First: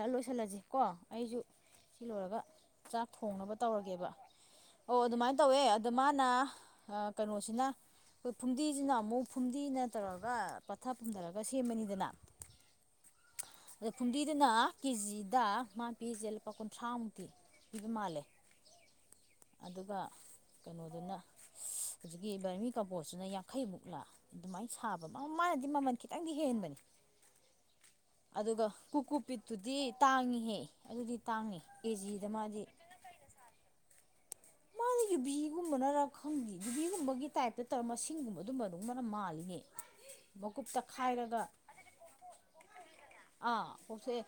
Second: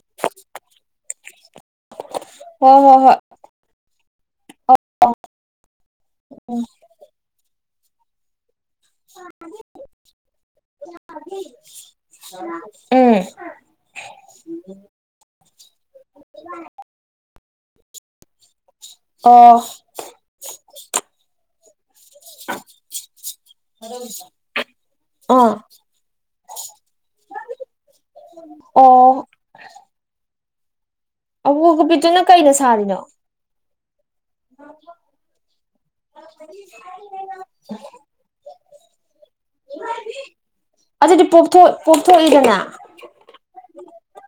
ꯑꯗꯨꯒ ꯂꯣꯏꯁꯤꯜꯂꯁꯤ ꯀꯣ ꯑꯩꯁꯨ ꯁꯤ ꯂꯣꯏꯔꯒ ꯍꯣꯏ ꯍꯣꯏ ꯆꯥꯛ ꯍꯣꯏ ꯊꯣꯡꯅꯕ ꯇꯧꯔꯒꯦꯕ ꯑꯣ ꯑꯗꯨꯃꯥꯏꯅ ꯇꯧꯋꯦ ꯑꯗꯣ ꯃꯥꯅ ꯎꯝ ꯀꯩꯅꯣꯁꯤꯅ ꯑꯩꯈꯣꯏ ꯐꯨꯝꯗꯤꯁꯤꯅ ꯑꯃꯨꯛ ꯐꯨꯝꯗꯤꯅ ꯇꯧꯔꯒ ꯄꯊꯥ ꯄꯨꯝꯊꯔꯒ ꯁꯦꯝꯃꯅꯤꯗꯅ ꯎꯝ ꯑ [inaudible] ꯐꯨꯝꯗꯤꯗꯨꯅ ꯀꯦꯖꯤꯗ ꯃꯥ ꯄꯤꯁꯦ ꯂꯨꯄꯥ ꯀꯨꯟꯊ꯭ꯔꯥꯃꯨꯛꯇꯤ ꯄꯤꯕ ꯃꯥꯜꯂꯦ ꯑꯣ ꯑꯗꯨꯒ ꯀꯩꯅꯣꯗꯨꯅ ꯍꯧꯖꯤꯛꯀꯤ ꯕꯔꯃꯤ ꯀꯝꯄꯣꯁꯇꯨꯅ ꯌꯥꯡꯈꯩꯃꯨꯛ ꯂꯥꯛ ꯑꯗꯨꯃꯥꯏꯅ ꯁꯥꯕ ꯑꯥ ꯃꯥꯅꯗꯤ ꯃꯃꯜ ꯈꯤꯇꯪꯗꯤ ꯍꯦꯟꯕꯅꯤ [inaudible] [unintelligible] ꯑꯗꯨꯒ ꯑꯣ [inaudible] ꯀꯨꯀꯨ ꯄꯠꯇꯨꯗꯤ ꯇꯥꯡꯉꯤꯍꯦ ꯑꯗꯨꯗꯤ ꯇꯥꯡꯉꯤ ꯑꯕꯣ ꯀꯕꯤꯗꯨꯅ ꯀꯦꯖꯤꯗ ꯀꯩꯅ ꯃꯥꯗꯤ ꯁꯥꯔꯤꯅꯣ ꯃꯥꯅ ꯌꯨꯕꯤꯒꯨꯝꯕꯅꯔ ꯈꯪꯗ ꯌꯨꯕꯤꯒꯨꯝꯕꯒꯤ ꯇꯥꯏꯞꯇ ꯇꯧꯔ ꯃꯁꯤꯡꯒꯨꯝꯕꯗꯨꯝꯕꯗꯨꯕꯅ ꯃꯥꯜꯂꯤꯅꯦ ꯃꯀꯨꯞ ꯑꯗꯨꯗꯤ ꯇꯛꯈꯥꯏꯔꯒ ꯄꯣꯊ ꯄꯣꯛꯞꯊꯣꯛꯏꯗꯅ ꯑꯥ ꯄꯣꯞꯊꯣꯛ ꯑꯦ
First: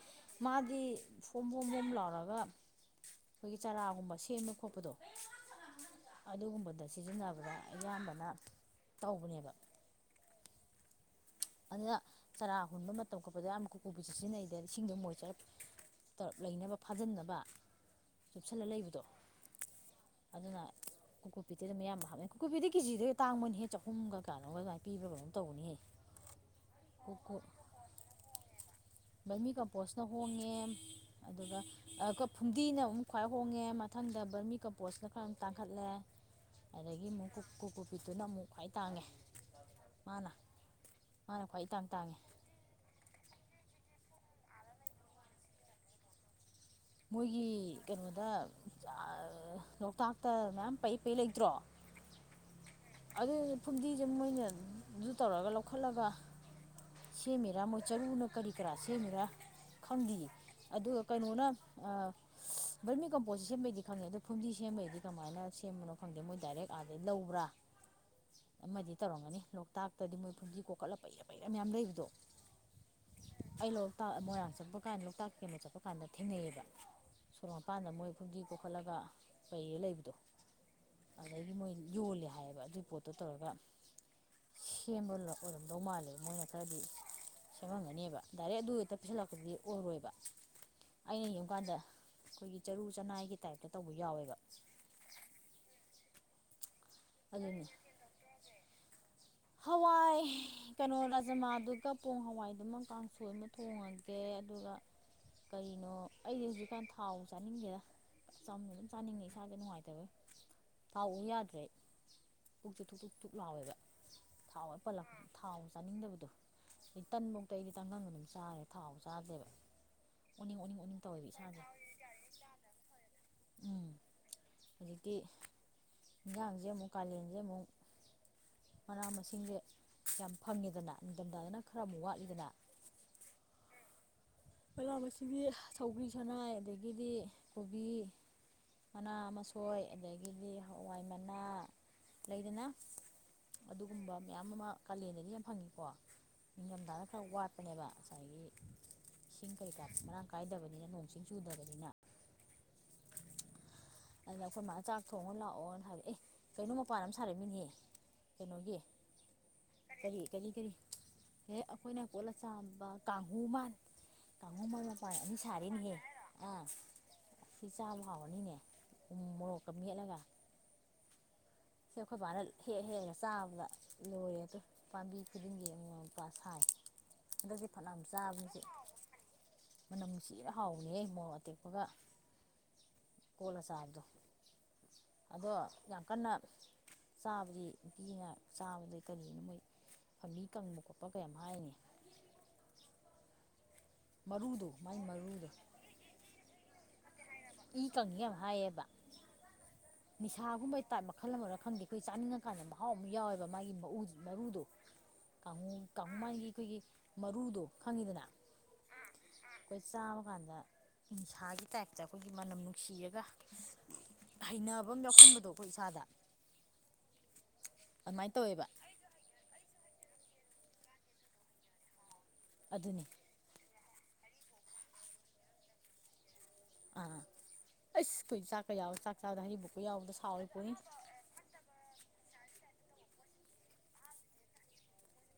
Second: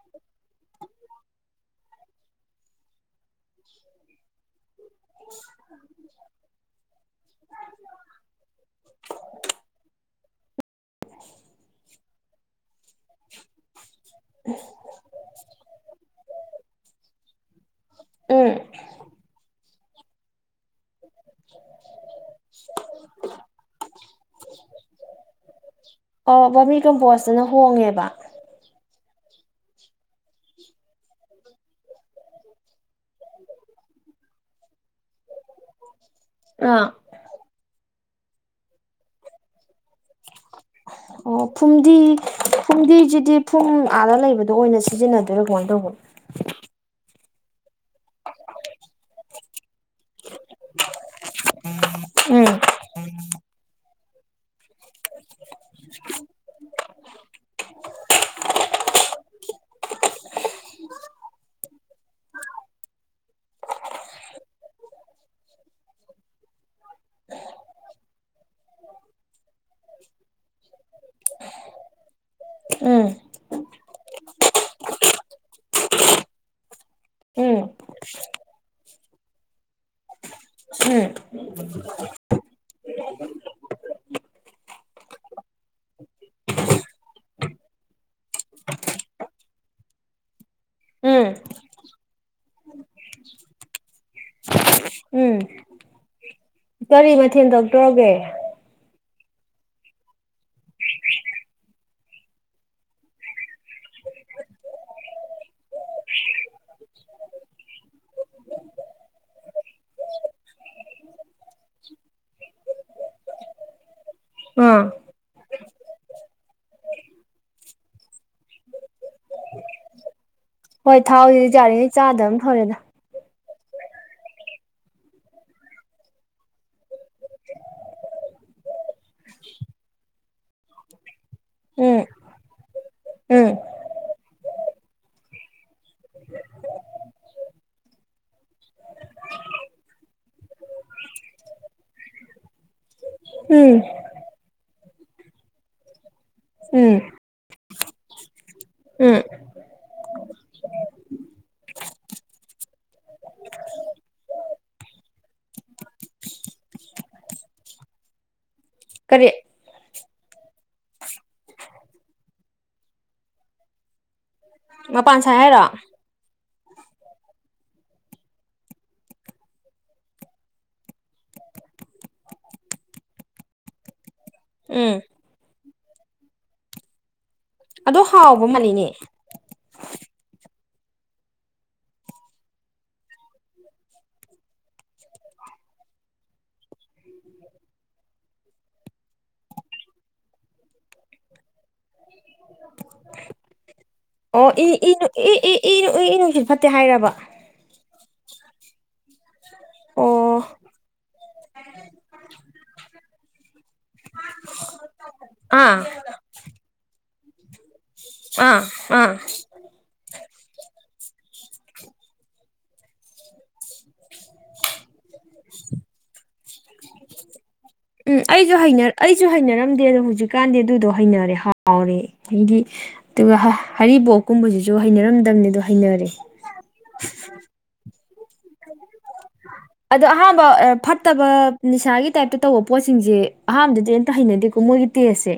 ꯃꯥꯗꯤ ꯐꯣꯝꯝꯕꯣꯝꯝꯕꯣꯝ ꯂꯥꯎꯔꯒ ꯑꯩꯈꯣꯏꯒꯤ ꯆꯥꯔꯥꯒꯨꯝꯕ ꯁꯦꯝꯕ ꯈꯣꯠꯄꯗꯣ ꯎ [inaudible] ꯑꯗꯨꯒꯨꯝꯕꯗ ꯁꯤꯖꯤꯟꯅꯕꯗ ꯑꯌꯥꯝꯕꯅ ꯇꯧꯕꯅꯦꯕ ꯑꯅ ꯆꯔꯥ ꯍꯨꯟꯕ ꯃꯇꯝ ꯀꯣꯠꯄꯗ ꯌꯥꯝ ꯀꯣꯕꯤꯁꯦ ꯁꯤꯖꯤꯟꯅꯩꯗ ꯏꯁꯤꯡꯗꯣ ꯃꯣꯏꯆꯔ ꯇꯧꯞ ꯂꯩꯅꯕ ꯐꯥꯖꯤꯟꯅꯕ ꯎꯝ ꯆꯨꯞꯁꯜꯂ ꯂꯩꯕꯗꯣ ꯑꯗꯨꯅ ꯀꯀꯄꯤꯇꯗ ꯃꯌꯥꯝ ꯍꯥꯞꯅꯩ ꯈꯨꯀꯨꯞꯄꯤꯗꯤ ꯀꯦꯖꯤꯗꯩ ꯇꯥꯡꯕ ꯅꯤ ꯍꯦ ꯆꯍꯨꯝꯒ ꯀꯥꯟꯅꯣꯒ ꯑꯗꯨꯃꯥꯏ ꯄꯤꯕ꯭ꯔꯒꯅꯣꯝ ꯇꯧꯅꯤꯍꯦ ꯑꯣ ꯕꯣꯝꯃꯤ ꯀꯝꯄꯣꯁꯇꯅ ꯍꯣꯡꯉꯦꯕ ꯕꯔꯃꯤ ꯀꯝꯄꯣꯁꯅ ꯍꯣꯡꯉꯦ ꯑꯗꯨꯒ ꯐꯨꯝꯗꯤꯅ ꯑꯃꯨꯛ ꯈ꯭ꯋꯥꯏ ꯍꯣꯡꯉꯦ ꯃꯊꯪ ꯃꯊꯟꯗ ꯕꯔꯃꯤ ꯀꯝꯄꯣꯁꯅ ꯈꯔ ꯇꯥꯡꯈꯠꯂꯦ ꯑꯥ ꯑꯗꯨꯗꯒꯤ ꯑꯃꯨꯛ ꯀꯀꯨꯀꯨꯞꯄꯤꯠꯇꯨꯅ ꯑꯃꯨꯛ ꯈ꯭ꯋꯥꯏ ꯇꯥꯡꯉꯦ ꯃꯥꯅ ꯑꯣ ꯃꯥꯅ ꯈ꯭ꯋꯥꯏ ꯏꯇꯥꯡ ꯐꯨꯝꯗꯤ ꯇꯥꯡꯉꯦ ꯐꯨꯝꯗꯤꯗꯨꯗꯤ ꯐꯨꯝ ꯑꯥꯗ ꯂꯩꯕꯗꯣ ꯑꯣꯏꯅ ꯁꯤꯖꯤꯟꯅꯗꯣꯏꯔꯥ ꯀꯃꯥꯏꯅ ꯇꯧꯕꯅꯣ ꯃꯣꯏꯒꯤ ꯀꯩꯅꯣꯗ ꯂꯣꯛꯇꯥꯛ ꯃꯌꯥꯝ ꯄꯩ ꯄꯩ ꯂꯩꯗꯇ꯭ꯔꯣ ꯎꯝ ꯑꯗꯨ ꯐꯨꯝꯗꯤꯁꯦ ꯃꯣꯏꯅ ꯑꯗꯨ ꯇꯧꯔꯒ ꯂꯧꯈꯠꯂꯒ ꯁꯦꯝꯃꯤꯔꯥ ꯃꯣꯏ ꯆꯔꯨꯅ ꯀꯔꯤ ꯀꯔꯥ ꯁꯦꯝꯃꯤꯔꯥ ꯈꯪꯗꯌꯦ ꯑꯗꯨꯒ ꯀꯩꯅꯣꯅ ꯑꯥ [inaudible] ꯕꯔꯃꯤ ꯀꯝꯄꯣꯁ ꯁꯦꯝꯕꯩꯗꯤ ꯈꯪꯉꯦ ꯑꯗꯣ ꯐꯨꯝꯗꯤ ꯁꯦꯝꯕꯩꯗꯤ ꯀꯃꯥꯏꯅ ꯁꯦꯝꯕꯅꯣ ꯈꯪꯗꯦ ꯃꯣꯏ ꯗꯥꯏꯔꯦꯛ ꯑꯥꯗꯒꯤꯩ ꯂꯧꯕ꯭ꯔꯥ [unintelligible] [inaudible] ꯑꯃꯗꯤ ꯇꯧꯔꯝꯒꯅꯤ ꯂꯣꯛꯇꯥꯛꯇꯗꯤ ꯃꯣꯏ ꯄꯨꯟꯗꯤ ꯀꯣꯛꯈꯠꯂ ꯄꯩꯔ ꯄꯩꯔ ꯃꯌꯥꯝ ꯂꯩꯕꯗꯣ ꯎꯝ ꯑꯩ ꯂꯣꯛꯇꯥꯛ ꯃꯣꯏꯔꯥꯡ ꯆꯠꯄ ꯀꯥꯟꯗ ꯂꯣꯛꯇꯥꯛ ꯀꯦꯝꯕ ꯆꯠꯄ ꯀꯥꯟꯗ ꯊꯦꯡꯅꯩꯌꯦꯕ ꯁꯣꯔ ꯎꯝ ꯃꯄꯥꯟꯗ ꯃꯣꯏ ꯐꯨꯝꯖꯤ ꯀꯣꯛꯈꯠꯂꯒ ꯀꯩꯌꯦ ꯂꯩꯕꯗꯣ ꯎꯝ ꯑꯗꯒꯤ ꯃꯣꯏ ꯌꯣꯜꯂꯦ ꯍꯥꯏꯌꯦꯕ ꯑꯗꯨꯒꯤ ꯄꯣꯠꯇꯣ ꯇꯧꯔꯒ ꯁꯦꯝꯕ ꯑꯣꯏꯔꯝꯗꯧ ꯃꯥꯜꯂꯦ ꯃꯣꯏꯅ ꯈꯔꯗꯤ ꯁꯦꯝꯃꯝꯒꯅꯦꯕ ꯗꯥꯏꯔꯦꯛ ꯑꯗꯨ ꯍꯦꯛꯇ ꯄꯩꯁꯤꯜꯂꯛꯄꯗꯨꯗꯤ ꯑꯣꯏꯔꯣꯏꯕ ꯑꯩꯅ ꯎꯝ ꯌꯦ ꯑꯗꯨꯀꯥꯟꯗ ꯑꯩꯈꯣꯏꯒꯤ ꯆꯔꯨ ꯆꯅꯥꯏꯒꯤ ꯇꯥꯏꯞꯇ ꯇꯧꯕ ꯌꯥꯎꯋꯦꯕ ꯎꯝ ꯀꯔꯤ ꯃꯊꯦꯜ ꯇꯧ ꯑꯗꯨꯅꯤ ꯇ꯭ꯔꯣꯒꯦ ꯍꯋꯥꯏ ꯀꯩꯅꯣ ꯔꯥꯖꯃꯥꯗꯨꯒ ꯄꯣꯡ ꯍꯋꯥꯏꯗꯨꯃ ꯀꯥꯡꯁꯣꯏ ꯑꯃ ꯊꯣꯡꯉꯒꯦ ꯑꯗꯨꯒ ꯀꯩꯅꯣ ꯑꯩꯗꯤ ꯍꯧꯖꯤꯛꯀꯥꯟ ꯊꯥꯎ ꯆꯥꯅꯤꯡꯒꯦꯗ ꯆꯅ ꯑꯗꯨꯝ ꯆꯥꯅꯤꯡꯉꯦ ꯏꯁꯥꯥꯁꯦ ꯅꯨꯡꯉꯥꯏꯇꯕ ꯇꯥꯎꯎ ꯌꯥꯗ꯭ꯔꯦ ꯄꯨꯛꯁꯨ ꯊꯨꯛ ꯇ ꯊꯛ ꯂꯥꯎꯋꯦꯕ ꯊꯥꯎ ꯑꯥ ꯄꯜꯂꯞ ꯊꯥꯎ ꯆꯥꯅꯤꯡꯗꯕꯗꯣ ꯑꯩ ꯇꯟꯃꯧꯛꯇ ꯑꯩꯗꯤ ꯆꯪꯈꯪꯗ ꯑꯗꯨꯝ ꯆꯥꯔꯦ ꯊꯥꯎ ꯆꯥꯗꯦꯕ ꯍꯣꯏ ꯊꯥꯎꯁꯤꯗꯤ ꯌꯥꯔꯤꯉꯩ ꯆꯥꯗꯕ ꯑꯃ ꯊꯔꯦꯗ ꯎꯝ ꯍꯧꯖꯤꯛꯇꯀꯤ ꯏꯟꯖꯥꯡꯁꯦ ꯑꯃꯨꯛ ꯀꯥꯂꯦꯟꯁꯦ ꯑꯃꯨꯛ ꯃꯅꯥ ꯃꯁꯤꯡꯁꯦ ꯌꯥꯝ ꯐꯪꯉꯦꯗꯅ ꯅꯤꯡꯊꯝꯊꯥꯗꯅ ꯈꯔ ꯎꯝ ꯑꯃꯨꯛ ꯋꯥꯠꯂꯤꯗꯅ [unintelligible] ꯎꯝ ꯃꯂꯥ ꯑꯁꯤꯗꯤ ꯁꯧꯕꯔꯤ ꯁꯅꯥꯏ ꯑꯗꯒꯤꯗꯤ ꯀꯣꯕꯤ ꯃꯅꯥ ꯑꯃꯁꯣꯏ ꯑꯗꯒꯤꯗꯤ ꯍꯋꯥꯏ ꯃꯅꯥ ꯂꯩꯗꯅ ꯎꯝ ꯑꯗꯨꯒꯨꯝꯕ ꯃꯌꯥꯝ ꯑꯃ ꯀꯥꯂꯦꯟꯗꯗꯤ ꯌꯥꯝ ꯐꯪꯉꯤꯀꯣ ꯎꯝ ꯅꯤꯡꯊꯝꯊꯥꯅ ꯈꯔ ꯋꯥꯠꯄꯅꯦꯕ ꯉꯁꯥꯏꯒꯤ ꯎꯝ ꯏꯁꯤꯡ ꯀꯔꯤꯀꯥ ꯃꯔꯥꯡ ꯀꯥꯏꯗꯕꯅꯤꯅ ꯅꯣꯡ ꯆꯤꯡ ꯆꯨꯗꯕꯅꯤꯅ ꯑꯗꯨꯅ ꯑꯩꯈꯣꯏ ꯃꯥꯅ ꯆꯥꯛ ꯊꯣꯡꯉ ꯂꯥꯛꯑꯣꯅ ꯍꯥꯏꯕꯗꯤ ꯑꯦ ꯀꯩꯅꯣ ꯃꯄꯥꯟ ꯑꯃ ꯁꯥꯔꯛꯃꯤꯅꯦꯍ ꯀꯩꯅꯣꯒꯤ ꯀꯔꯤ ꯀꯔꯤ ꯀꯔꯤ ꯀꯔꯤ ꯍꯦꯛ ꯑꯩꯈꯣꯏꯅ ꯄꯣꯠꯂ ꯆꯥꯝꯕ ꯀꯥꯡꯍꯨ ꯃꯥꯥꯟ ꯇꯥꯈꯨ ꯃꯣꯏ ꯃꯄꯥꯏ ꯃꯄꯥꯟ ꯑꯅꯤ ꯁꯥꯏ ꯍꯥꯏꯔꯣ ꯁꯥꯔꯤꯅꯤꯍꯦ ꯑꯥ ꯁꯤ ꯆꯥꯕ ꯍꯥꯎꯔꯅꯤꯅꯦ ꯎꯣ ꯀꯃꯤ ꯍ ꯂꯥꯛꯒ ꯁꯦ ꯑꯩꯈꯣꯏ ꯚꯥꯔꯠ ꯍꯦꯛ ꯍꯦꯛꯒ ꯆꯥꯕꯗ ꯂꯣꯏꯔꯦ ꯑꯗꯨ ꯎꯝ ꯄꯥꯝꯕꯤ ꯈꯨꯗꯤꯡꯒꯤꯕ ꯄꯥ ꯁꯥꯏ ꯍꯟꯗꯛꯗꯤ ꯐꯅ ꯑꯗꯣ ꯑꯃ ꯍꯥꯎꯕ ꯆꯥꯕꯁ ꯃꯥꯜꯂꯤꯅꯦ ꯃꯅꯝ ꯅꯨꯡꯁꯤꯔ ꯍꯥꯎꯏꯍꯦ ꯃꯣꯔꯣꯛ ꯑꯇꯦꯛꯄꯒ ꯀꯣꯜꯂ ꯆꯥꯕꯗꯣ ꯑꯗꯣ ꯌꯥꯝ ꯀꯟꯅ ꯆꯥꯕꯗꯤ ꯅꯨꯄꯤꯅ ꯆꯥꯕꯗꯩ ꯀꯔꯤꯅꯣ ꯃꯣꯏ ꯐꯥꯝꯕꯤ ꯀꯪꯕ ꯈꯣꯠꯄ ꯀꯩꯝ ꯍꯥꯏꯅꯤ ꯑꯣ ꯏ ꯃꯔꯨꯗꯣ ꯃꯥꯏ ꯏꯨ ꯃꯔꯨꯗꯣ ꯏ ꯏꯅꯨ ꯏ ꯏ ꯅꯨꯡꯁꯤꯠ ꯐꯠꯇꯦ ꯍꯥꯏꯔꯕ ꯃꯤ ꯀꯪꯉ ꯌꯥꯝ ꯍꯥꯏꯌꯦꯕ ꯑꯣ ꯅꯤꯁꯥꯒꯨꯝꯕꯩ ꯇꯥꯏꯞ ꯃꯈꯜ ꯑꯃꯔ ꯈꯪꯗꯦ ꯑꯩꯈꯣꯏ ꯆꯥꯅꯤꯡꯉꯀꯥꯟꯗ ꯃꯍꯥꯎ ꯑꯃ ꯌꯥꯎꯋꯦꯕ ꯃꯥꯒꯤꯎ ꯃꯔꯨꯗꯣ ꯀꯥꯡꯨ ꯑꯥ ꯀꯥꯡꯨ ꯃꯥꯒꯤ ꯑꯩꯈꯣꯏꯒꯤ ꯃꯔꯨꯗꯣ ꯈꯪꯉꯤꯗꯅ ꯑꯥ ꯑꯥ ꯑꯩꯈꯣꯏ ꯆꯥꯕ ꯀꯥꯟꯗ ꯍꯤꯡꯁꯥꯒꯤ ꯇꯥꯏꯞꯇ ꯑꯩꯈꯣꯏꯒꯤ ꯃꯅꯝ ꯅꯨꯡꯁꯤꯔꯒ ꯍꯩꯅꯕ ꯑꯃ ꯌꯥꯎꯁꯟꯕꯗꯣ ꯑꯩꯈꯣꯏ ꯏꯁꯥꯗ ꯎꯝ ꯑꯗꯨꯃꯥꯏꯅ ꯑꯩꯁꯨ ꯇꯧꯋꯦꯕ ꯑꯩꯁꯨ ꯍꯩꯅꯔꯝꯗꯦ ꯑꯗꯣ ꯍꯧꯖꯤꯛꯀꯥꯟꯗꯤ ꯑꯗꯨꯗꯣ ꯍꯩꯅꯔꯦ ꯍꯥꯎꯔꯦ ꯍꯥꯏꯗꯤ ꯑꯗꯨꯅꯤ ꯑꯗꯨꯒ ꯍꯔꯤꯕꯣꯛꯀꯨꯝꯕꯁꯤꯁꯨ ꯍꯩꯅꯔꯝꯗꯕꯅꯤꯗꯣ ꯍꯩꯅꯔꯦ ꯑꯥ ꯆꯀ ꯌꯥꯎ ꯆ ꯑꯗꯣ ꯑꯍꯥꯟꯕ ꯐꯠꯇꯕ ꯅꯤꯁꯥꯒꯤ ꯇꯥꯏꯞꯇ ꯇꯧꯕ ꯄꯣꯠꯁꯤꯡꯁꯦ ꯑꯍꯥꯟꯕꯗꯗꯤ ꯑꯝꯇ ꯍꯩꯅꯗꯦꯀꯣ ꯃꯣꯏꯒꯤ ꯇꯦꯁꯁꯦ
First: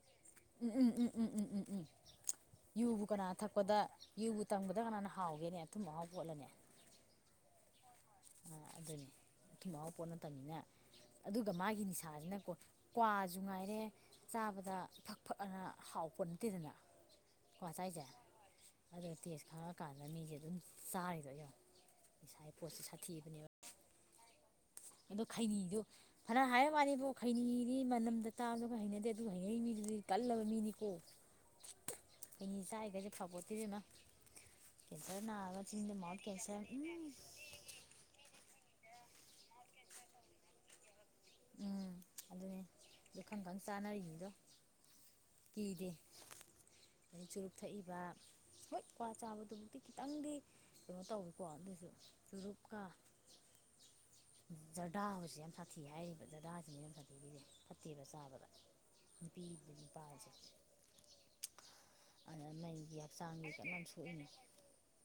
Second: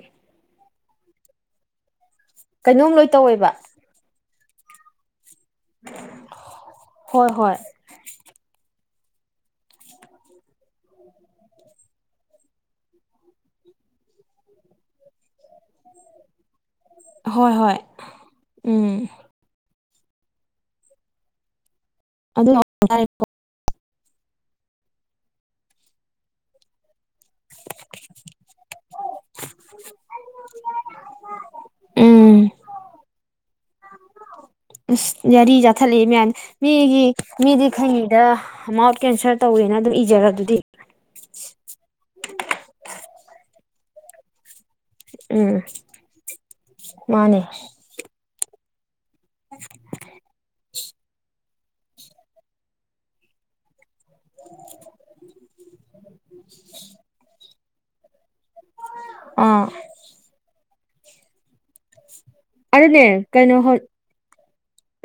ꯎꯝ ꯎꯝ ꯎꯝ ꯎꯝ ꯎꯝ ꯎꯝ ꯎꯝ ꯀꯩꯅꯣꯝ ꯌꯨꯕꯨ ꯂꯣꯏ ꯀꯅꯥ ꯇꯧꯋꯦꯕ ꯊꯛꯄꯗ ꯌꯨꯕꯨ ꯇꯝꯕꯗ ꯀꯅꯥꯅ ꯍꯥꯎꯒꯦꯅꯦ ꯑꯗꯨꯊꯨꯝ ꯃꯍꯥꯎ ꯄꯣꯠꯂꯅꯦ ꯍꯣꯏ ꯍꯣꯏ ꯑꯗꯨꯅꯤ ꯏꯤ ꯃꯍꯎ ꯄꯣꯠ ꯅꯠꯇꯕꯅꯤꯅ ꯑꯗꯨꯒ ꯃꯥꯒꯤ ꯅꯤꯁꯥꯁꯤꯅꯀꯣ ꯀ꯭ꯋꯥꯁꯨ ꯉꯥꯏꯔꯦ ꯆꯥꯕꯗ ꯐꯅ ꯍꯥꯎꯄꯣꯠ ꯅꯠꯇꯦꯗꯅ ꯍꯣꯏ ꯍꯣꯏ ꯀ꯭ꯆꯥꯏꯁꯦ ꯎꯝ ꯑꯗꯨ ꯇꯦꯁ ꯈꯔ ꯀꯥꯟꯗ ꯃꯤꯁꯦ ꯑꯗꯨꯝ ꯆꯥꯔꯤꯗꯣ ꯌꯦꯡꯉ ꯑꯗꯨ ꯏꯁꯥꯒꯤ ꯄꯣꯠꯁꯦ ꯁꯥꯊꯤ ꯑꯗꯣ ꯈꯩꯅꯤꯗꯣ ꯐꯅ ꯍꯥꯏꯔ ꯃꯥꯅꯤꯕ ꯈꯩꯅꯤꯗꯤ ꯃꯅꯝꯗ ꯇꯥꯕꯗ ꯈꯔ ꯍꯩꯅꯗꯦ ꯑꯗꯨ ꯍꯩꯅꯔꯤ ꯃꯤ ꯑꯗꯨꯗꯤ ꯀꯜꯂꯕ ꯃꯤꯅꯤꯀꯣ ꯎꯝ ꯑꯩꯩꯅꯤ ꯆꯥꯏꯏꯒꯁꯦ ꯐꯄꯣꯠꯇꯤꯁꯤꯅ ꯌꯥꯔꯤ ꯆꯠꯊꯠꯂꯛꯦ ꯃ ꯀꯦꯟꯁꯔ ꯎꯝ ꯃꯤꯒꯤ ꯃꯤꯗꯤ ꯈꯩꯉꯗ ꯑꯃ ꯀꯦꯟꯁꯦꯜ ꯇꯧꯋꯦꯅ ꯑꯗꯨꯝ ꯏꯖꯔ ꯑꯗꯨꯗꯤ ꯎꯝ ꯑꯗꯨꯅꯦꯈꯟ ꯈꯪ ꯆꯥꯅꯔꯤꯉꯤꯗꯣ ꯎꯝ ꯀꯤꯗꯦ ꯑ ꯃꯥꯅꯦ ꯆꯨꯔꯨꯞ ꯊꯛꯏꯕ ꯍꯣꯏ ꯀ꯭ꯋꯥ ꯆꯥꯕꯗꯨꯃꯛꯇꯤ ꯈꯤꯇꯪꯗꯤ ꯀꯩꯅꯣ ꯇꯧꯋ ꯄꯣꯠ ꯑꯗꯨꯁꯨ ꯆꯨꯔꯨꯞꯀ ꯖꯔꯗꯥ ꯍꯥꯏꯁꯦ ꯌꯥꯝ ꯁꯥꯊꯤ ꯖꯗꯥꯁꯤꯅꯦꯅ ꯐꯗꯦꯒꯤꯁꯦ ꯐꯠꯇꯦꯕ ꯆꯥꯕꯗ ꯑꯥ ꯅꯨꯄꯤꯗꯨ ꯅꯨꯄꯥꯔꯤꯁꯦ ꯑꯗꯨꯅꯦ ꯍꯛꯆꯥꯡꯒꯤ ꯀꯩꯅꯣ ꯀꯟꯅ ꯁꯣꯛꯏꯅꯤ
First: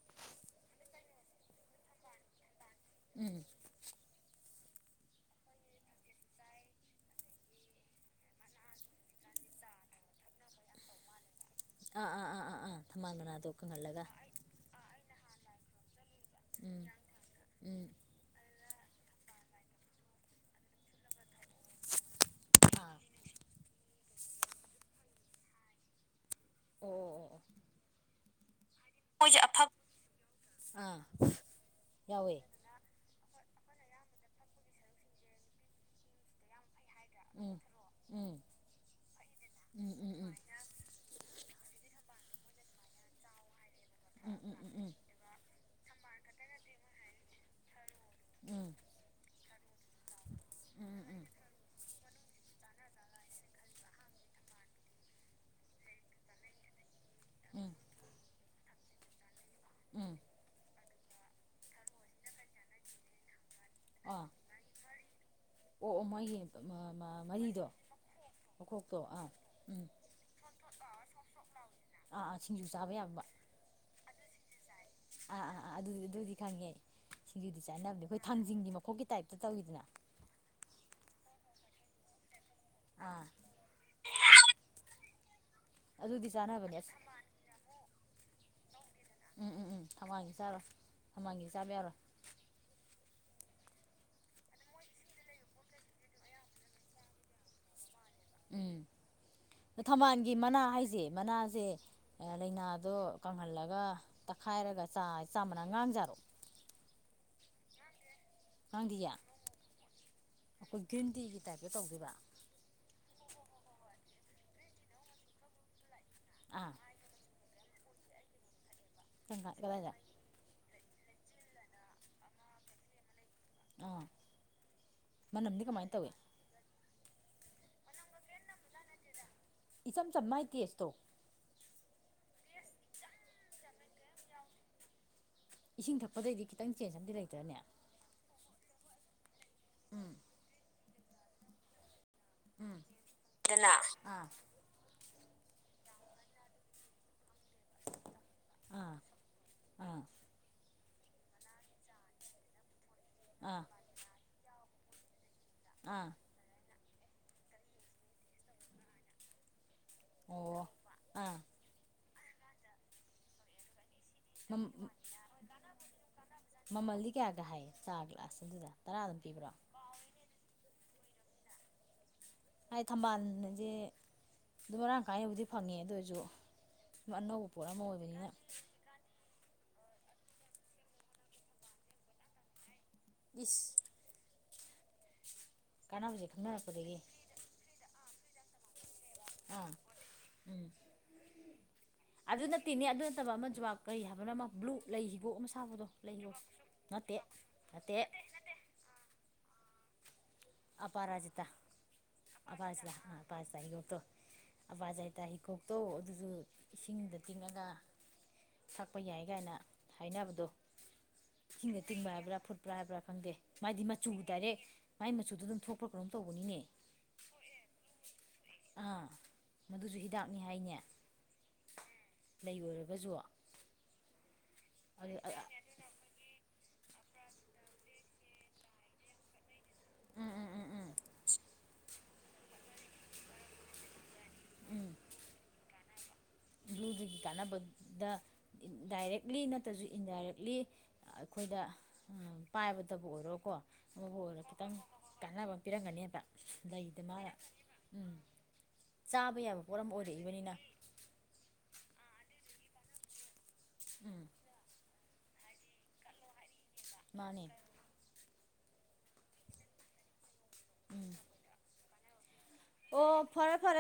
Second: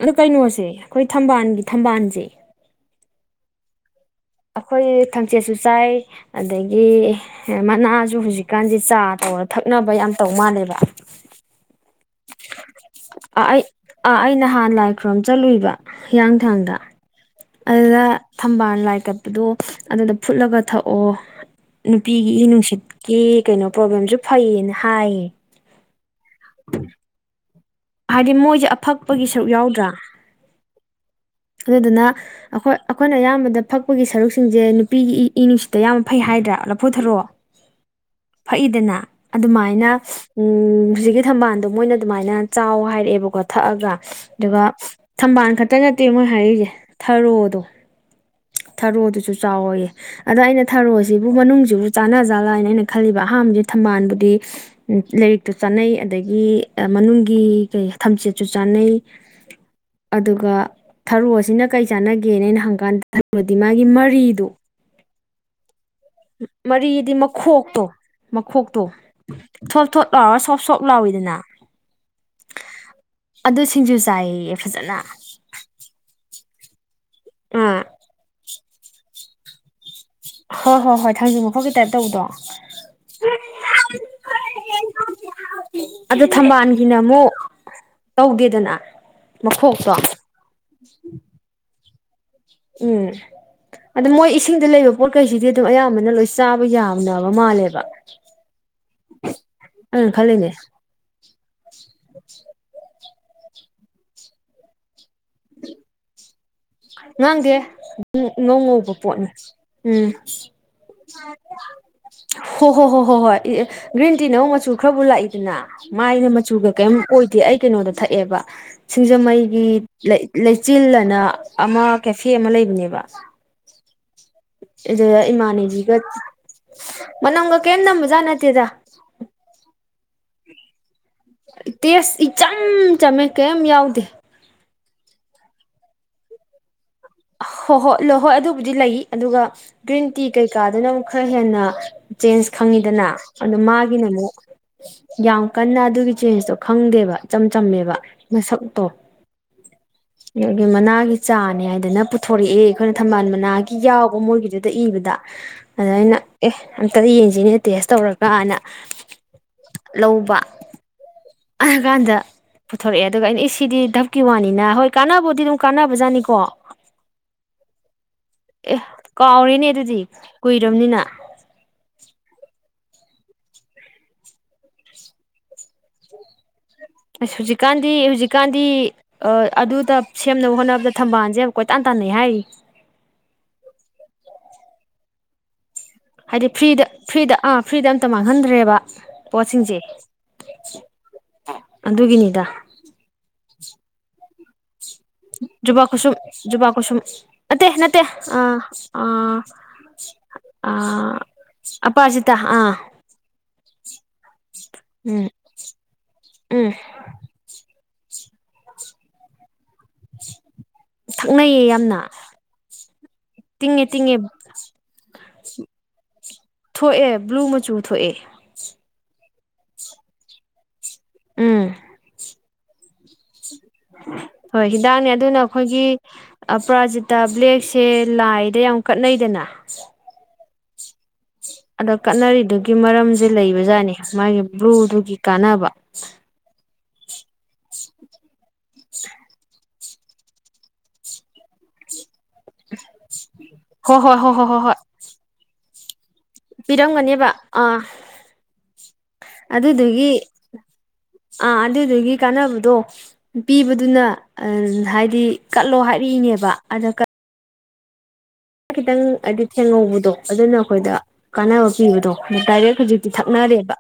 ꯑꯗꯨ ꯀꯩꯅꯣꯁꯦ ꯑꯩꯈꯣꯏ ꯊꯝꯕꯥꯜꯒꯤ ꯊꯝꯕꯥꯜꯁꯦ ꯎꯝ ꯑꯩꯈꯣꯏ ꯊꯥꯡꯆꯦꯠꯁꯨ ꯆꯥꯏ ꯑꯗꯒꯤ ꯃꯅꯥꯁꯨ ꯍꯧꯖꯤꯛꯀꯥꯟꯁꯦ ꯆꯥ ꯇꯧ ꯑ ꯊꯛꯅꯕ ꯌꯥꯝ ꯇꯧ ꯃꯥꯜꯂꯦꯕ ꯑꯥ ꯑꯥ ꯑꯥ ꯑꯥ ꯑꯥ ꯊꯝꯕꯥꯜ ꯃꯅꯥꯗꯣ ꯀꯪꯍꯜꯂꯒ ꯑꯩꯥ ꯑꯩ ꯅꯍꯥꯟ ꯂꯥꯏ ꯈꯨ꯭ꯔꯣꯝ ꯆꯠꯂꯨꯏꯕ ꯍꯤꯌꯥꯡꯊꯥꯡꯗ ꯎꯝ ꯎꯝ ꯑꯗꯨꯗ ꯊꯝꯕꯥꯜ ꯂꯥꯏ ꯀꯠꯄꯗꯣ ꯑꯗꯨꯗ ꯐꯨꯠꯂꯒ ꯊꯛꯑꯣ ꯅꯨꯄꯤꯒꯤ ꯏ ꯑꯥ ꯅꯨꯡꯁꯤꯠꯀꯤ ꯀꯩꯅꯣ ꯄ꯭ꯔꯣꯕ꯭ꯂꯦꯝꯁꯨ ꯐꯩꯌꯦꯅ ꯍꯥꯏꯌꯦ ꯑꯣ ꯎꯝ ꯑꯣ ꯑꯣ ꯍꯥꯏꯗꯤ ꯃꯣꯏꯁꯦ ꯐꯛꯄꯒꯤ ꯁꯔꯨꯛ ꯌꯥꯎꯗ꯭ꯔꯥ ꯑꯣ ꯑꯥ ꯑꯗꯨꯗꯨꯅ ꯌꯥꯎꯋꯦ ꯑꯩꯈꯣꯏ ꯑꯩꯈꯣꯏꯅ ꯑꯌꯥꯝꯕꯗ ꯐꯛꯄꯒꯤ ꯁꯔꯨꯛꯁꯤꯡꯁꯦ ꯅꯨꯄꯤꯒꯤ ꯏ ꯏ ꯅꯨꯡꯁꯤꯠꯇ ꯌꯥꯝꯅ ꯐꯩ ꯍꯥꯏꯗ꯭ꯔꯥꯞ ꯐꯨꯊꯔꯣ ꯎꯝ ꯎꯝ ꯐꯛꯏꯗꯅ ꯑꯗꯨꯃꯥꯏꯅ ꯎꯝ ꯎꯝ ꯎꯝ ꯍꯧꯖꯤꯛꯀꯤ ꯊꯝꯕꯥꯜ ꯃꯣꯏꯅ ꯍꯥꯏꯦ ꯎꯝ ꯎꯝ ꯎꯝ ꯎꯝ ꯎꯝ ꯈꯛꯇ ꯅꯠꯇꯦ ꯃꯣꯏ ꯍꯥꯏꯔꯤꯁꯦ ꯊꯔꯣꯗꯣ ꯊꯔꯣꯗꯨꯁꯨ ꯆꯥꯎꯋꯌꯦ ꯑꯗꯣ ꯑꯩꯅ ꯎꯝ ꯎꯝ ꯊꯥꯔꯛꯁꯤꯕꯨ ꯃꯅꯨꯡꯁꯤꯕꯨ ꯆꯥꯅ ꯖꯥꯠꯂ ꯍꯥꯏꯅ ꯑꯩꯅ ꯈꯜꯂꯤꯕ ꯑꯍꯝꯁꯦ ꯊꯝꯕꯥꯜꯕꯨꯗꯤ ꯂꯥꯏꯔꯤꯛꯇꯨ ꯆꯥꯅꯩ ꯑꯗꯒꯤ ꯃꯅꯨꯡ ꯒꯤ ꯎꯝ ꯀꯩ ꯊꯝꯆꯦꯠꯁꯨ ꯆꯥꯅꯩ ꯎꯝ ꯑꯗꯨꯒ ꯊꯔꯣ ꯑꯁꯤꯅ ꯀꯔꯤ ꯆꯥꯟꯅꯒꯦꯅ ꯑꯩꯅ ꯍꯪꯀꯥꯟꯗ ꯊꯔꯨꯔꯗꯤ ꯃꯥꯒꯤ ꯑꯥ ꯃꯔꯤꯗꯣ ꯑꯣ ꯑꯣ ꯃꯣꯏꯒꯤ ꯃꯔꯤꯗꯤ ꯃꯔꯤꯗꯣ ꯃꯈꯣꯛꯇꯣ ꯃꯈꯣꯛꯇꯣ ꯑꯥ ꯊꯣꯠ ꯎꯝ ꯊꯣꯠ ꯂꯥꯎꯔ ꯁꯣꯞ ꯁꯣꯞ ꯂꯥꯎꯏꯤꯗꯅ ꯑꯥ ꯑꯥ ꯁꯤꯡꯖꯨ ꯆꯥꯕ ꯌꯥꯕ ꯁꯤꯡꯖꯨ ꯆꯥꯏꯌꯦ ꯐꯖꯅ ꯑꯥ ꯑꯥ ꯑ ꯑꯗꯨ ꯑꯗꯨꯗꯤ ꯈꯪꯉꯦ ꯁꯤꯡꯗꯨꯗꯤ ꯑꯥ ꯆꯥꯟꯅꯕꯅꯦ ꯑꯩꯈꯣꯏ ꯊꯥꯡꯖꯤꯡꯒꯤ ꯃꯈꯣꯛꯀꯤ ꯇꯥꯏꯞꯇ ꯇꯧꯋꯤꯗꯅ ꯍꯣꯏ ꯍꯣꯏ ꯍꯣꯏ ꯊꯥꯡꯖꯩ ꯃꯐꯝꯒꯤ ꯇꯥꯏꯞ ꯇꯧꯕꯗꯣ ꯑꯥ ꯑꯗꯨ ꯑꯗꯨꯗꯤ ꯆꯥꯅꯕꯅꯦ ꯑꯁ ꯊꯝꯕꯥꯜꯒꯤꯅ ꯑꯃꯨꯛ ꯇꯧꯗꯦ ꯎꯝ ꯎꯝ ꯎꯝ ꯍꯉꯥꯡꯒꯤ ꯆꯥꯔꯣ ꯍꯃꯥꯡꯒꯤ ꯆꯥꯕ ꯌꯥꯎꯔꯣꯏ ꯎꯝ ꯑꯗ ꯃꯣꯏ ꯏꯁꯤꯡꯗ ꯂꯩꯕ ꯄꯣꯠꯀꯩꯁꯤꯗꯤ ꯑꯗꯨꯝ ꯑꯌꯥꯝꯕꯅ ꯂꯣꯏ ꯆꯥꯕ ꯌꯥꯅꯕ ꯃꯥꯜꯂꯦꯕ ꯎꯝ ꯑ ꯑꯩꯅ ꯊꯝꯕꯥꯜꯒꯤ ꯈꯜꯂꯤꯅꯦ ꯃꯅꯥ ꯍꯥꯏꯁꯦ ꯃꯅꯥꯁꯦ ꯂꯥꯏꯅꯥꯗꯣ ꯀꯪꯍꯜꯂꯒ ꯇꯛꯈꯥꯏꯔꯒ ꯆ ꯆꯥꯃꯅꯥ ꯉꯥꯡꯖꯥꯔꯣ ꯉꯥꯡꯗꯦꯝ ꯉꯧ ꯉꯧꯕ ꯉꯥꯡꯗꯤꯌꯦ ꯄꯣꯠꯅꯤ ꯎꯝ ꯑꯩꯈꯣꯏ ꯒ꯭ꯔꯤꯟ ꯇꯤꯒꯤ ꯇꯥꯏꯞꯇ ꯇꯧꯗꯣꯏꯕ ꯍꯣ ꯍꯣ ꯍꯣ ꯍꯣ ꯍꯣꯏ꯭ꯔꯤꯟ ꯁꯠꯇꯤ ꯅꯪ ꯃꯆꯨ ꯈꯔꯕꯨ ꯂꯥꯛꯏꯗꯅ ꯃꯥꯏꯅ ꯃꯆꯨꯒ ꯑꯥ ꯀꯔꯤꯝ ꯑꯣꯏꯗꯦ ꯑꯩ ꯀꯩꯅꯣꯗ ꯊꯛꯑꯦꯕ ꯁꯤꯡꯖꯃꯩꯒꯤ ꯀꯗꯥꯏꯗ ꯂꯩꯆꯤꯜ ꯑꯅ ꯑꯃ ꯀꯦꯐꯦ ꯑꯃ ꯂꯩꯕꯅꯦꯕ ꯑꯥ ꯑꯗꯨꯗ ꯃꯅꯝꯗꯤ ꯀꯃꯥꯏꯅ ꯏꯃꯥꯅꯦꯕꯤꯒ ꯇꯧꯏ ꯃꯅꯝꯒ ꯀꯔꯤꯝ ꯅꯝꯕꯖꯥꯠ ꯅꯠꯇꯦꯗ ꯃꯥꯥꯏ ꯑ ꯇꯣ ꯇꯦꯁ ꯏꯆꯝ ꯆꯝꯃꯦ ꯀꯩ ꯌꯥꯎꯗꯦ ꯏꯁꯤꯡ ꯊꯛꯄꯗꯩꯗꯤ ꯈꯤꯇꯪ ꯆꯦꯟꯖ ꯑꯃꯗꯤꯝ ꯂꯩꯇ꯭ꯔꯅꯦ ꯕꯨꯗꯤ ꯂꯩ ꯑꯗꯨꯒ ꯒ꯭ꯔꯤꯟ ꯎꯝ ꯇꯤ ꯀꯩꯀꯥꯗꯨꯅ ꯑꯃꯨꯛ ꯈꯔ ꯍꯦꯟꯅ ꯆꯦꯟꯖ ꯎꯝ ꯈꯪꯉꯤꯗꯅ ꯑꯗ ꯃꯥꯒꯤꯅ ꯑꯥ ꯑꯃꯨꯛ ꯌꯥꯝ ꯀꯟꯅ ꯑꯗꯨꯒꯤ ꯆꯦꯟꯁꯇꯣ ꯈꯪꯗꯦꯕ ꯏꯆꯝ ꯆꯝꯃꯦꯕ ꯃꯁꯛꯇꯣ ꯑꯥ ꯑꯥ ꯑꯗꯨꯗꯒꯤ ꯃꯅꯥꯒꯤ ꯆꯥꯅꯤ ꯍꯥꯏꯗꯅ ꯄꯨꯊꯣꯔꯛꯑꯦ ꯑꯩꯈꯣꯏꯅ ꯊꯝꯕꯥꯜ ꯑꯥ ꯃꯅꯥꯒꯤ ꯌꯥꯎꯕ ꯃꯣꯏꯒꯤꯗꯨꯗ ꯏꯕꯗ ꯑꯗꯨ ꯑꯥ ꯑꯩꯅ ꯑꯦ ꯑꯝꯇ ꯌꯦꯟꯁꯤꯅ ꯇꯦꯁ ꯇꯧꯔꯀꯥꯟꯅ ꯂꯧꯕ ꯑꯣ ꯑꯥ ꯑ ꯀꯥꯟꯗ ꯄꯨꯊꯣꯔꯛꯑꯦ ꯑꯗꯨꯒ ꯑꯩꯅ ꯁꯤꯗꯤ ꯙꯞꯀꯤ ꯋꯥꯅꯤꯅ ꯍꯣꯏ ꯀꯥꯟꯅꯕꯕꯨꯗꯤ ꯑꯗꯨꯝ ꯀꯥꯟꯅꯕꯖꯥꯅꯤꯀꯣ ꯃꯃꯜꯗꯤ ꯀꯌꯥꯒ ꯍꯥꯏ ꯆꯥ ꯒ꯭ꯂꯥꯁ ꯑꯗꯨꯗ ꯑꯦ ꯇꯔꯥ ꯑꯗꯨꯝ ꯄꯤꯕ꯭ꯔꯣ ꯀꯥꯎꯔꯦꯅꯦ ꯑꯗꯨꯗꯤ ꯀꯨꯏꯔꯕꯅꯤꯅ ꯍꯥꯏ ꯊꯝꯕꯥꯜꯁꯦ ꯑꯗꯨꯝ ꯃꯔꯥꯡ ꯀꯥꯏꯅꯕꯨꯗꯤ ꯐꯪꯉꯦ ꯑꯗꯨ ꯑꯣꯏꯔꯁꯨ ꯁꯨꯝ ꯑ ꯑꯅꯧꯕ ꯄꯣꯠ ꯑꯃ ꯍꯧꯖꯤꯛꯀꯥꯟꯗꯤ ꯑꯣꯏꯕꯅꯤꯅ ꯍꯧꯖꯤꯛꯀꯥꯟꯗꯤ ꯑꯗꯨꯗ ꯁꯦꯝꯅꯕ ꯍꯣꯠꯅꯕꯗ ꯊꯝꯕꯥꯜꯁꯦ ꯀꯣꯏꯇꯥꯟ ꯇꯥꯟꯅꯩ ꯍꯥꯏꯔꯤ ꯁ ꯍꯥꯏꯗꯤ ꯐ꯭ꯔꯤꯗ ꯈꯪꯅꯔꯛꯄꯗꯒꯤ ꯐ꯭ꯔꯤꯗ ꯑꯥ ꯐ꯭ꯔꯤꯗ ꯑꯝꯇ ꯃꯥꯡꯍꯟꯗ꯭ꯔꯦꯕ ꯑ ꯄꯣꯠꯁꯤꯡꯁꯦ ꯎꯝ ꯑꯗꯨ ꯑꯗꯨꯒꯤꯅꯤꯗ ꯅꯠꯇꯦꯅꯤ ꯑꯗꯨ ꯅꯠꯇꯕ ꯑꯃ ꯋꯥ ꯀꯔꯤ ꯍꯥꯏꯕꯅ ꯭ꯂꯨ ꯖꯨꯕꯥ ꯀꯨꯁꯨꯝ ꯖꯨꯕꯥ ꯀꯁꯨꯝ ꯅꯠꯇꯦ ꯅꯠꯇꯦ ꯅꯠꯇꯦ ꯑ ꯑ ꯑꯄꯔꯥꯖꯤꯇꯥ ꯑꯄꯥꯖꯤꯇꯥ ꯑꯥ ꯑꯄꯔꯖꯤꯇꯥ ꯑꯄꯔꯇ ꯏꯒꯠꯇꯣ ꯑꯕꯥꯖꯥꯏꯇꯥ ꯎꯝ ꯍꯤꯀꯣꯛꯇꯧ ꯑꯗꯨꯁꯨ ꯎꯝ ꯏꯁꯤꯡꯗ ꯇꯤꯡꯉꯒ ꯊꯛꯄ ꯌꯥꯏ ꯀꯥꯏꯅ ꯍꯥꯏꯅꯕꯗꯣ ꯊꯛꯅꯩꯌꯦ ꯏꯤꯡꯕ ꯌꯥꯝꯅ ꯇꯤꯡꯕ ꯍꯥꯏꯕ꯭ꯔꯥ ꯐꯨꯠꯄ꯭ꯔꯥ ꯍꯥꯏꯕ꯭ꯔꯥ ꯈꯪꯗꯦ ꯃꯥꯥꯏꯗꯤ ꯇꯤꯡꯉꯦ ꯃꯆꯨ ꯇꯤꯡꯉꯦ ꯇꯔꯦ ꯃꯥꯏ ꯃ ꯊꯣꯛꯑꯦ ꯕ꯭ꯂꯨ ꯃꯆꯨ ꯊꯣꯛꯑꯦ ꯑꯥ ꯃꯗꯨꯁꯨ ꯍꯤꯗꯥꯛꯅꯤ ꯍꯥꯏꯅꯦ ꯎꯝ ꯂꯩ ꯑꯣꯏꯔꯒꯁꯨ ꯍꯣꯏ ꯍꯤꯗꯥꯛꯅꯦ ꯑꯗꯨꯅ ꯑꯩꯈꯣꯏꯒꯤ ꯄ꯭ꯔꯥꯖꯤꯇꯥ ꯕ꯭ꯂꯦꯛꯁꯦ ꯂꯥꯏꯗ ꯌꯥꯝ ꯀꯠꯅꯩꯗꯅ ꯎꯝ ꯎꯝ ꯎꯝ ꯎꯝ ꯑꯗ ꯀꯠꯅꯔꯤꯗꯨꯒꯤ ꯃꯔꯝꯁꯦ ꯂꯩꯕ ꯖꯥꯠꯅꯤ ꯃꯥꯒꯤ ꯕ꯭ꯂꯨꯗꯨꯒꯤ ꯀꯥꯟꯅꯕ ꯎ ꯑꯩꯈꯣꯏꯒꯤ ꯀꯥꯟꯅꯕꯗ ꯗꯥꯏꯔꯦꯛꯂꯤ ꯅꯠꯇ꯭ꯔꯁꯨ ꯏꯟꯗꯥꯏꯔꯦꯛꯂꯤ ꯑꯩꯈꯣꯏꯗ ꯎ ꯄꯥꯏꯕꯇꯕꯨ ꯑꯣꯏꯔꯣ ꯍꯣ ꯍꯣꯏ ꯍꯣ ꯍꯣ ꯍꯣ ꯍꯣꯏ ꯄꯔꯪꯒꯅꯤ ꯍꯥꯏꯕ ꯂꯩꯗ ꯄꯤꯔꯝꯒꯅꯦꯕ ꯃꯥꯅ ꯑꯥ ꯎꯝ ꯆꯥꯕ ꯌꯥꯕ ꯄꯣꯠ ꯑꯃ ꯑꯗꯨꯗꯨꯒꯤ ꯑꯣꯏꯔꯛꯏꯕꯅꯤꯅ ꯑꯥ ꯑꯗꯨꯗꯨꯒꯤ ꯀꯥꯟꯅꯕꯗꯣ ꯄꯤꯕꯗꯨꯅ ꯎꯝ ꯑ ꯍꯥꯏ ꯗꯤ ꯀꯠꯂꯣ ꯍꯥꯏꯔꯤꯛꯏꯅꯦꯕ ꯃꯥꯅꯤ ꯈꯤꯇꯪ ꯍꯥꯏꯗꯤ ꯊꯦꯡꯍꯧꯕꯗꯣ ꯑꯗꯨꯅ ꯑꯩꯈꯣꯏꯗ ꯎꯝ ꯀꯥꯟꯅꯕ ꯄꯤꯕꯗꯣ ꯇꯥꯏꯔꯦ ꯍꯧꯖꯤꯛꯇꯤ ꯊꯛꯅꯔꯦꯕ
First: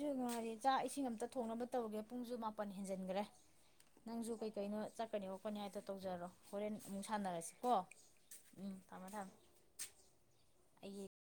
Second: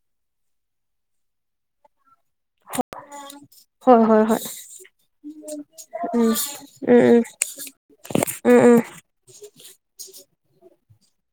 ꯁꯨ ꯅꯨꯡꯉꯥꯏꯔꯦ ꯆꯥꯛ ꯏꯁꯤꯡ ꯑꯝꯇ ꯊꯣꯡꯅꯕ ꯇꯧꯔꯒꯦ ꯄꯨꯡꯁꯨ ꯃꯥꯄꯟ ꯍꯦꯟꯖꯟꯈ꯭ꯔꯦ ꯍꯣꯏ ꯍꯣꯏ ꯅꯪꯁꯨ ꯍꯣꯏ ꯀꯩ ꯀꯩꯅꯣ ꯆꯠꯀꯅꯤ ꯈꯣꯠꯀꯅꯤ ꯍꯥꯏꯗꯣ ꯇꯧꯖꯔꯣ ꯎꯝ ꯍꯣꯔꯦꯟ ꯑꯃꯨꯛ ꯎꯝ ꯎꯝ ꯁꯥꯟꯅꯔꯁꯤꯀꯣ ꯎꯝ ꯎꯝ ꯑꯩ